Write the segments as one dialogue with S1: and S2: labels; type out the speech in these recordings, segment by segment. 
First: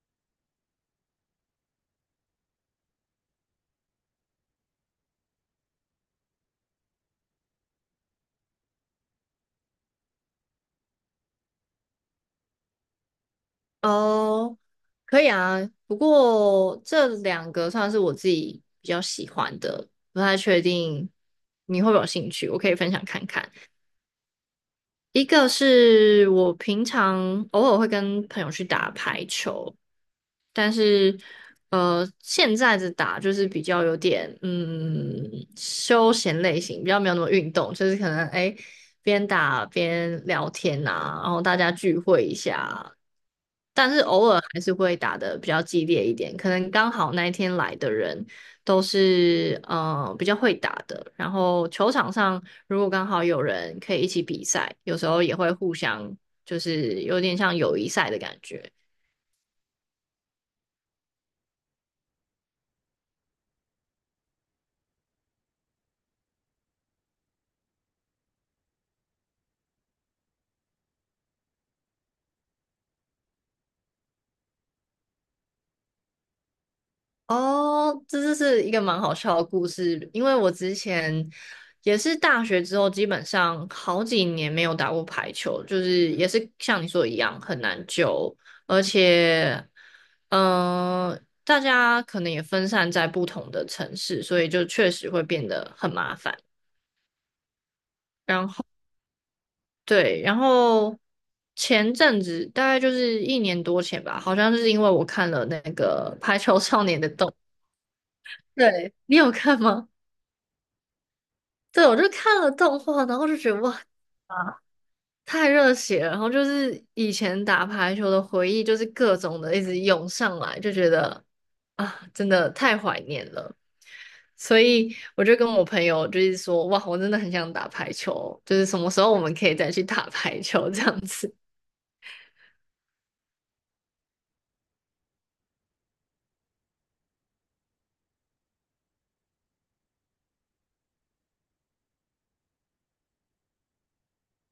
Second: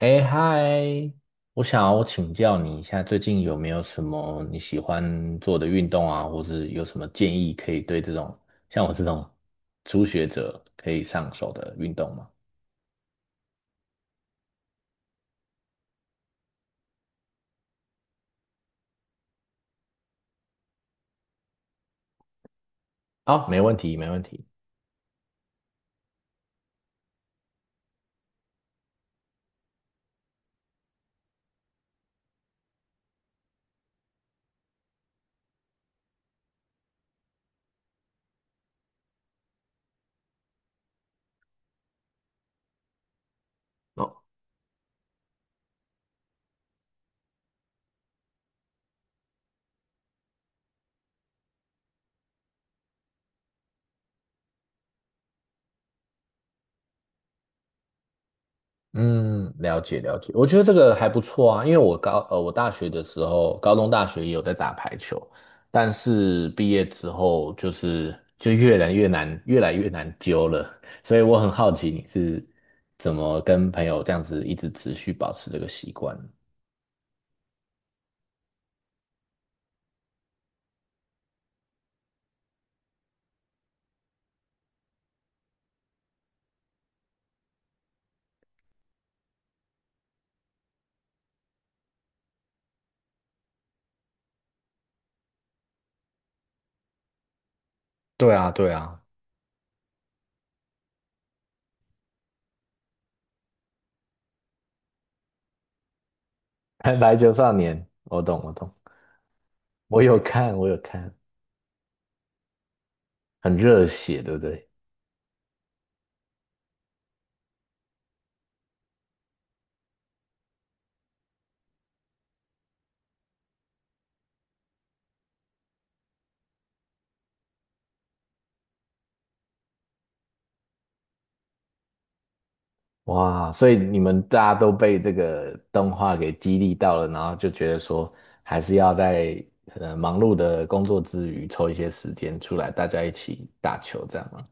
S1: 哎嗨，我想要请教你一下，最近有没有什么你喜欢做的运动啊，或是有什么建议可以对这种像我这种初学者可以上手的运动吗？
S2: 哦，可以啊，不过这两个算是我自己比较喜欢的，不太确定你会不会有兴趣，我可以分享看
S1: 好，
S2: 看。
S1: 没问题，没问题。
S2: 一个是我平常偶尔会跟朋友去打排球，但是现在的打就是比较有点休闲类型，比较没有那么运动，就是可能哎边打边聊天啊，然后大家聚会一下。但是偶尔还是会打得比较激烈一点，可能刚好那一天来的人都是比较会打的，然后球场上如果刚好有人可以一起比赛，有时候也会互相就是有点像友谊赛的感觉。
S1: 嗯，了解了解，我觉得这个还不错啊，因为我大学的时候，高中大学也有在打排球，但是毕业之后就越来越难，越来越难揪了，所以我很好奇你是怎么跟朋友这样子一直持续保持这个习惯的。
S2: 哦，这就是一个蛮好笑的故事，因为我之前也是大学之后，基本上好几年没有打过排球，就是也是像你说的一样很难救，而且，嗯、大家可能也分散在不同的城市，所以就确实会变得很麻烦。
S1: 对
S2: 然
S1: 啊，
S2: 后
S1: 对啊。
S2: 对，然后前阵子大概就是一年多前吧，好像就是因为我看了那个《排球少 年》的
S1: 排球
S2: 动，
S1: 少年，我懂我 懂。
S2: 对，你有看吗？
S1: 我有看我有看。
S2: 对，我就看了动画，然后就觉
S1: 很
S2: 得哇，
S1: 热血，对不对？
S2: 太热血了，然后就是以前打排球的回忆，就是各种的一直涌上来，就觉得啊，真的太怀念了。所以我就跟我朋友就是说，哇，我真的很想打排球，就是什么时候我们可以再去打排球这样子。
S1: 哇，所以你们大家都被这个动画给激励到了，然后就觉得说，还是要在忙碌的工作之余抽一些时间出来，大家一起打球，这样吗？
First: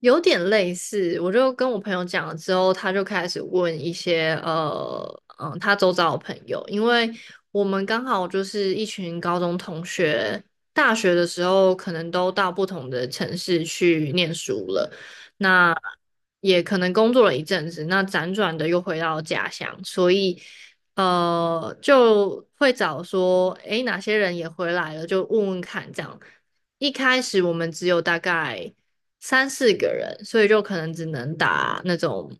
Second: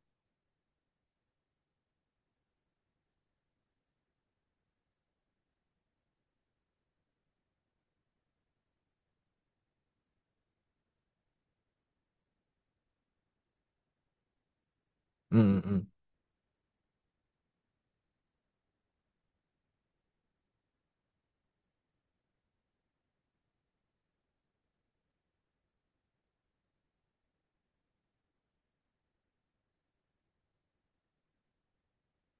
S2: 有点类似，我就跟我朋友讲了之后，他就开始问一些他周遭的朋友，因为我们刚好就是一群高中同学，大学的时候可能都到不同的城市去念书了，
S1: 嗯嗯
S2: 那
S1: 嗯，
S2: 也可能工作了一阵子，那辗转的又回到家乡，所以就会找说，诶，哪些人也回来了，就问问看这样。一开始我们只有大概三四个人，所以就可能只能打那种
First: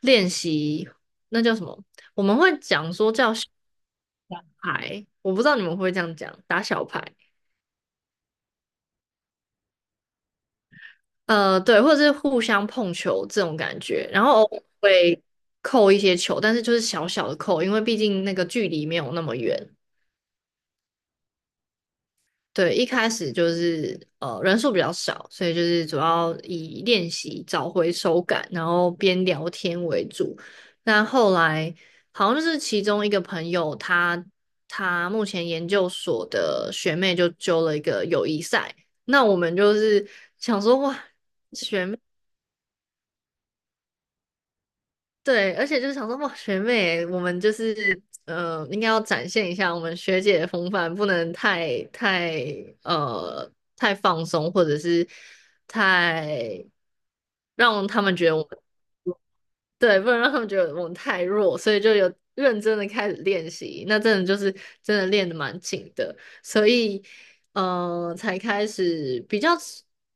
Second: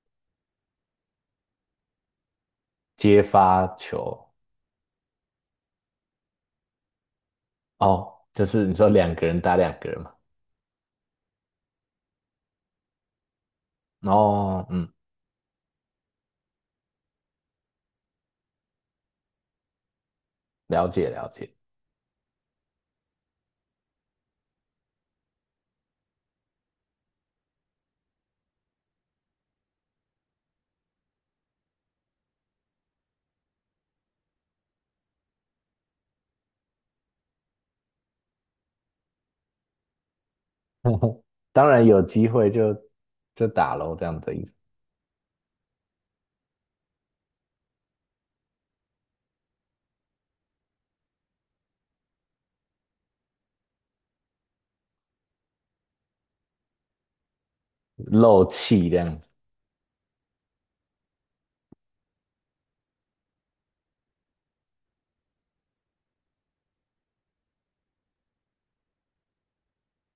S2: 练习，那叫什么？我们会讲说
S1: 接
S2: 叫小
S1: 发球。
S2: 牌，我不知道你们会不会这样讲，打小牌。
S1: 哦，就是你说两个人打两个人嘛。
S2: 对，或者是互相碰球这种感觉，然后偶尔
S1: 哦，嗯，
S2: 会扣一些球，但是就是小小的扣，因为毕竟那个距离没有那么远。
S1: 了解了解。
S2: 对，一开始就是人数比较少，所以就是主要以练习找回手感，然后边聊天为主。那后来好像就是其中一个朋友他，他目前研究所的学妹就揪了一个友谊赛，那我们就是想说哇，
S1: 当然
S2: 学妹。
S1: 有机会就打喽，这样子意思。
S2: 对，而且就是想说，哇，学妹，我们就是应该要展现一下我们学姐的风范，不能太呃太放松，或者是太让他们觉得我
S1: 漏
S2: 们
S1: 气这样。
S2: 对，不能让他们觉得我们太弱，所以就有认真的开始练习。那真的就是真的练的蛮紧的，所以才开始比较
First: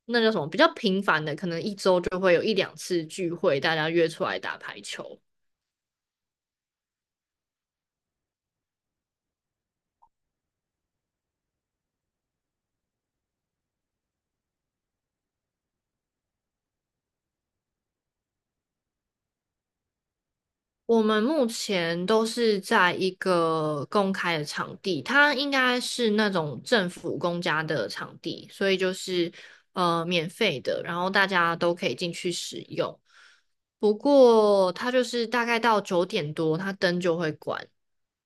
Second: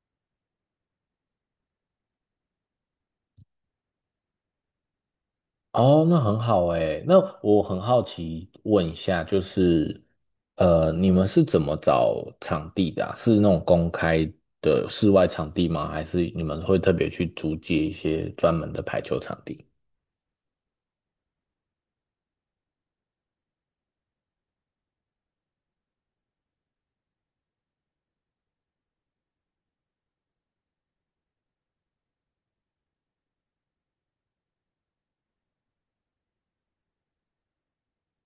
S2: 那叫什么比较频繁的，可能一周就会有一两次聚会，大家约出来打排球。
S1: 哦，那很好诶。那我很好奇问一下，就是，呃，你们是怎么找场地的啊？是那种公开的室外场地吗？还是你们会特别去租借一些专门的排球场地？
S2: 我们目前都是在一个公开的场地，它应该是那种政府公家的场地，所以就是免费的，然后大家都可以进去使用。不过它就是大概到九点多，它灯就会关，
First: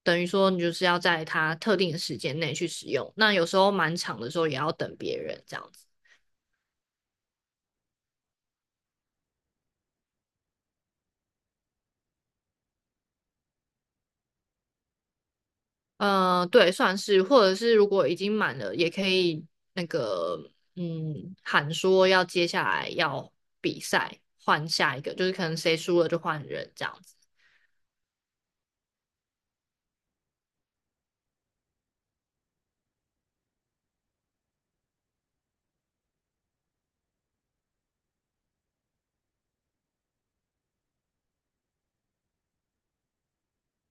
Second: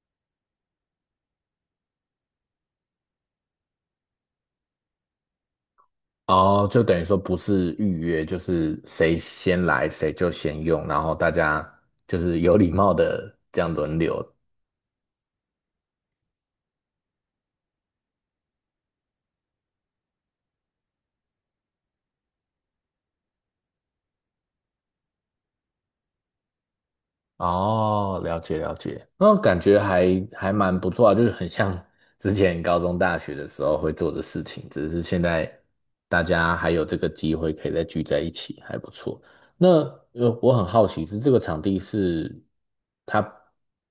S2: 等于说你就是要在它特定的时间内去使用。那有时候蛮长的时候也要等别人这样子。
S1: 哦，就等于说不是预约，就是谁先来谁就先用，然后大家就是有礼貌的这样轮流。
S2: 嗯、对，算是，或者是如果已经满了，也可以那个，嗯，喊说要接下来要比赛，换下一个，就是可能谁输了就换人这样子。
S1: 哦，了解了解，那感觉还蛮不错啊，就是很像 之前高中、大学的时候会做的事情，只是现在大家还有这个机会可以再聚在一起，还不错。那我很好奇是这个场地是它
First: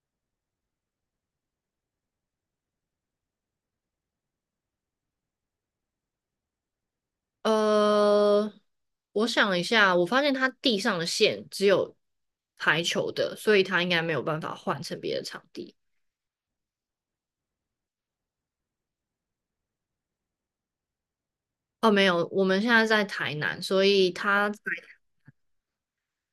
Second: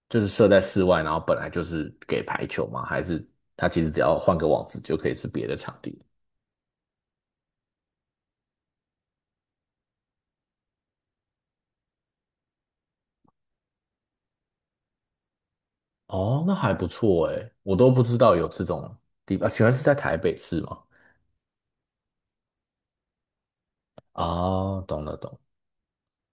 S1: 就是设在室外，然后本来就是给排球吗？还是它其实只要换个网址就可以是别的场地？
S2: 呃，我想一下，我发现他地上的线只有排球的，所以他应该没有办法换成别的场地。
S1: 哦，那还不错诶，我都不知道有这种地方，啊原来是在台北市吗？
S2: 哦，没有，我们现在在台南，所以他在
S1: 哦，懂了懂了。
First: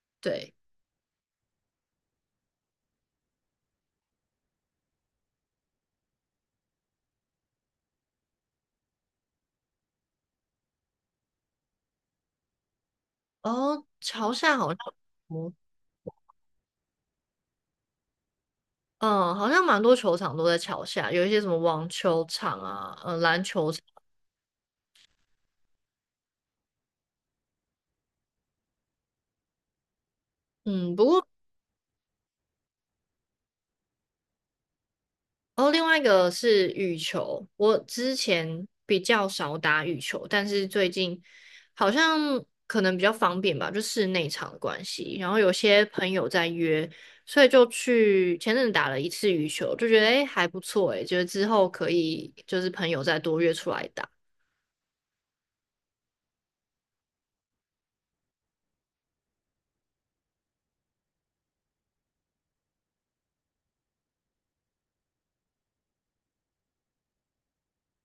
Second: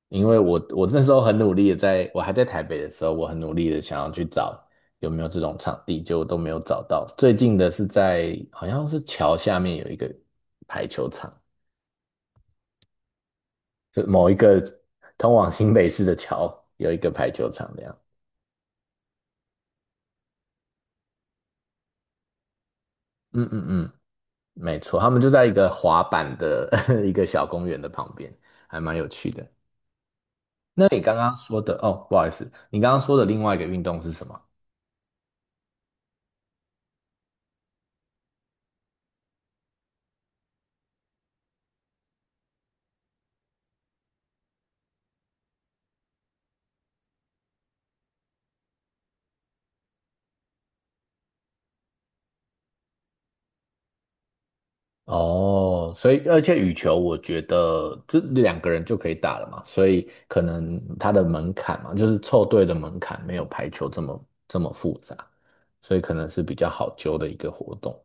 S1: 因为
S2: 对
S1: 我那时候很努力的在，我还在台北的时候，我很努力的想要去找有没有这种场地，结果都没有找到。最近的是在好像是桥下面有一个排球场，
S2: 哦，
S1: 就某
S2: 潮
S1: 一
S2: 汕
S1: 个
S2: 好像。
S1: 通往新北市的桥有一个排球场这样。
S2: 嗯，好像蛮多球场都在桥下，有一些什么网球场啊，篮
S1: 嗯嗯
S2: 球场，
S1: 嗯，没错，他们就在一个滑板的 一个小公园的旁边，还蛮有趣的。那
S2: 嗯，
S1: 你
S2: 不
S1: 刚
S2: 过
S1: 刚说的哦，不好意思，你刚刚说的另外一个运动是什么？
S2: 哦，另外一个是羽球，我之前比较少打羽球，但是最近好像可能比较方便吧，就室内场的关系，然后有些朋友在约，所以就去前阵子打了一次羽球，就觉得诶还不错诶，觉得之后可以就是朋友再多约出来打。
S1: 哦，所以而且羽球，我觉得这两个人就可以打了嘛，所以可能它的门槛嘛，就是凑对的门槛没有排球这么复杂，所以可能是比较好揪的一个活动。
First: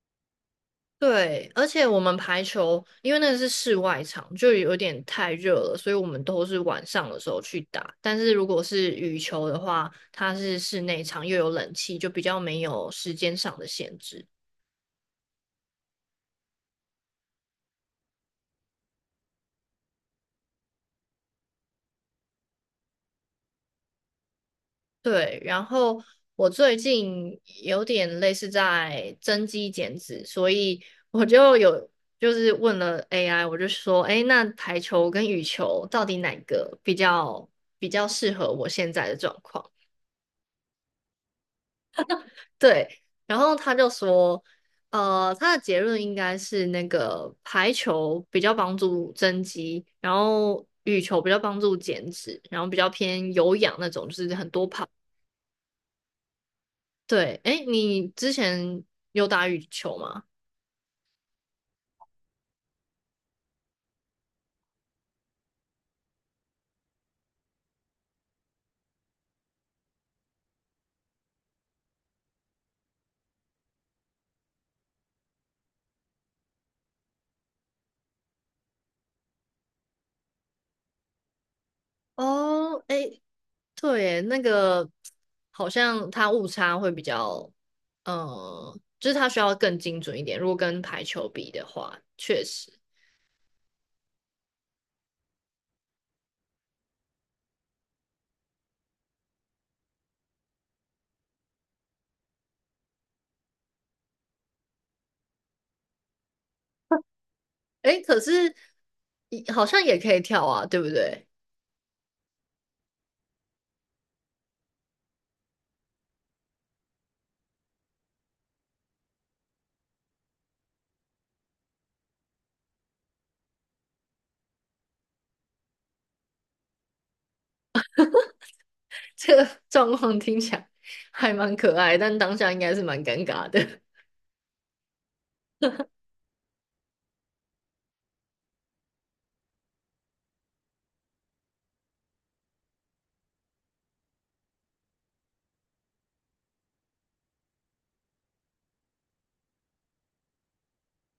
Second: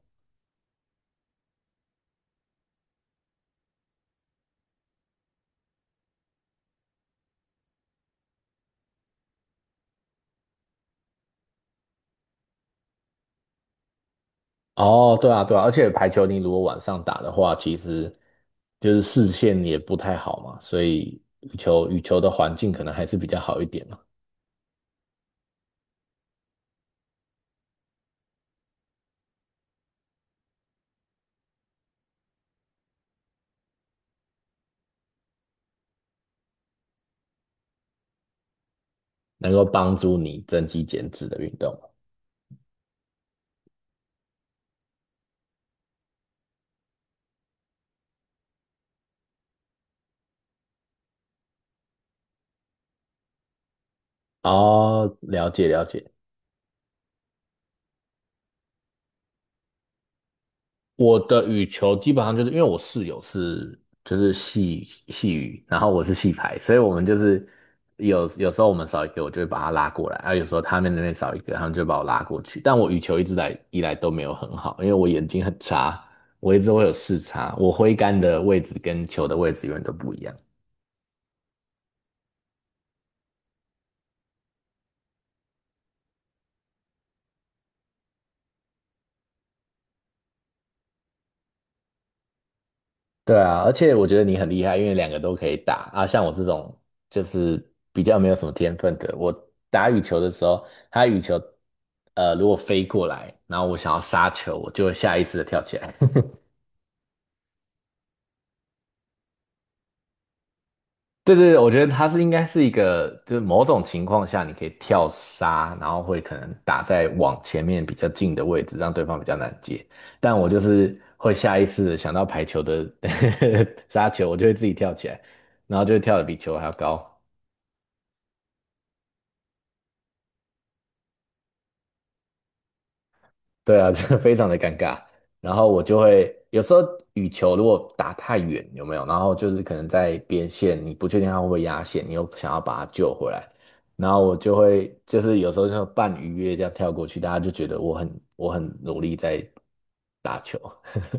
S2: 对，而且我们排球，因为那个是室外场，就有点太热了，所以我们都是晚上的时候去打。但是如果是羽球的话，它是室内场，又有冷气，就比较没有时间上的限制。
S1: 哦，对啊，对啊，而且排球你如果晚上打的话，其实就是视线也不太好嘛，所以羽球的环境可能还是比较好一点嘛，
S2: 对，然后我最近有点类似在增肌减脂，所以我就有就是问了 AI，我就说，哎，那排球跟羽球到底哪个比较适合我现在的状
S1: 能够
S2: 况？
S1: 帮助你增肌减脂的运动。
S2: 对，然后他就说，他的结论应该是那个排球比较帮助增肌，然后羽球比较帮助减脂，然后比较偏有氧那种，就是很多跑。
S1: 哦，了解了解。
S2: 对，哎，你之前有打羽球吗？
S1: 我的羽球基本上就是因为我室友是就是系羽，然后我是系排，所以我们就是有时候我们少一个，我就会把他拉过来，啊，有时候他们那边少一个，他们就把我拉过去。但我羽球一直来以来都没有很好，因为我眼睛很差，我一直会有视差，我挥杆的位置跟球的位置永远都不一样。
S2: 哦，哎，对耶，那个好像它误差会比较，就是它需要更精准一点。如果跟排球比的话，确实，
S1: 对啊，而且我觉得你很厉害，因为两个都可以打啊。像我这种就是比较没有什么天分的，我打羽球的时候，它羽球如果飞过来，然后我想要杀球，我就会下意识的跳起来。
S2: 哎，可是好像也可以跳啊，对不对？
S1: 对对对，我觉得它是应该是一个，就是某种情况下你可以跳杀，然后会可能打在往前面比较近的位置，让对方比较难接。但我就是会下意识的想到排球的 杀球，我就会自己跳起来，然后就会跳得比球还要高。
S2: 这个 状况听起来还蛮可爱，但当下应该是蛮尴尬
S1: 对
S2: 的。
S1: 啊，这个非常的尴尬。然后我就会有时候羽球如果打太远，有没有？然后就是可能在边线，你不确定它会不会压线，你又想要把它救回来，然后我就会就是有时候就半鱼跃这样跳过去，大家就觉得我很努力在打球。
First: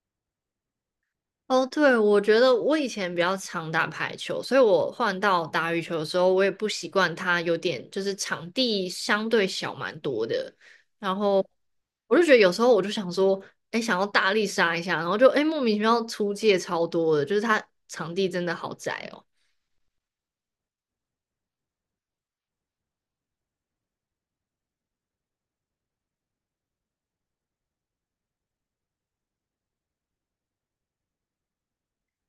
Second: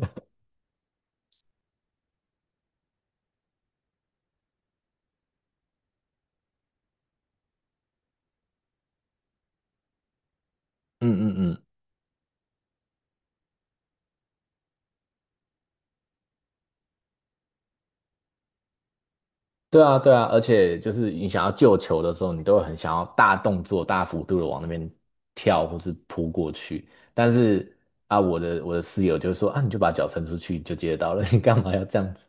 S2: 哦，对，我觉得我以前比较常打排球，所以我换到打羽球的时候，我也不习惯它有点就是场地相对小蛮多的，
S1: 嗯
S2: 然
S1: 嗯
S2: 后
S1: 嗯。
S2: 我就觉得有时候我就想说，哎，想要大力杀一下，然后就哎莫名其妙出界超多的，就是它场地真的好窄哦。
S1: 对啊，对啊，而且就是你想要救球的时候，你都会很想要大动作、大幅度的往那边跳或是扑过去。但是啊，我的室友就说啊，你就把脚伸出去你就接得到了，你干嘛要这样子？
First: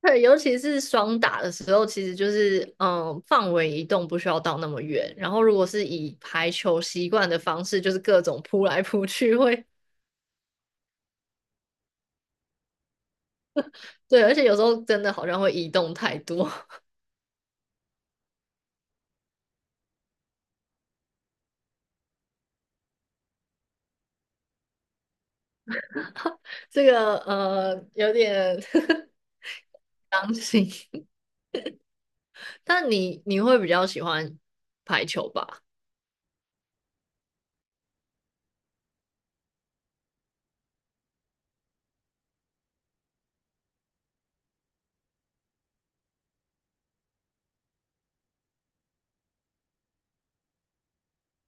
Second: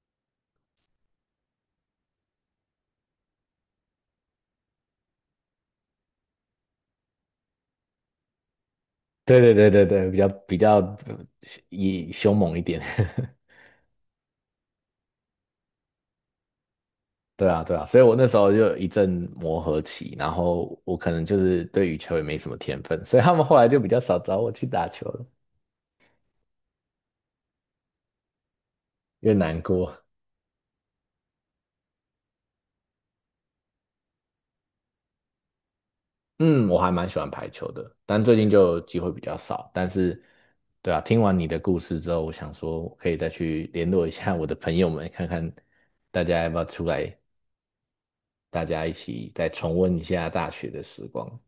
S2: 对，尤其是双打的时候，其实就是嗯，范围移动不需要到那么远。然后，如果是以排球习惯的方式，就是各种扑来扑去
S1: 对对
S2: 会，
S1: 对对对，比较呃以凶猛一点。
S2: 对，而且有时候真的好像会移动太多，
S1: 对啊，对啊，所以我那时候就有一阵磨合期，然后我可能就是对羽球也没什么天分，所以他们后来就比较少找我去打球了，
S2: 这个有点
S1: 越难过。
S2: 伤心。但你会比较喜欢排，
S1: 嗯，我还蛮喜欢排球的，但最近就机会比较少。但是，对啊，听完你的故事之后，我想说，我可以再去联络一下我的朋友们，看看大家要不要出来，大家一起再重温一下大学的时光。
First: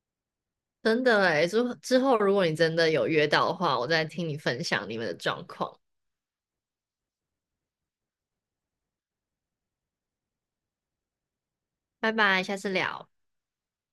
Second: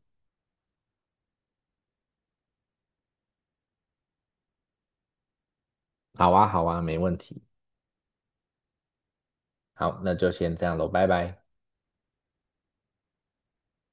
S2: 真的诶，之后如果你真的有约到的话，我再听你分享你们的状况。
S1: 好啊，好啊，没问题。好，那就先这样喽，拜拜。
S2: 拜拜，下次聊。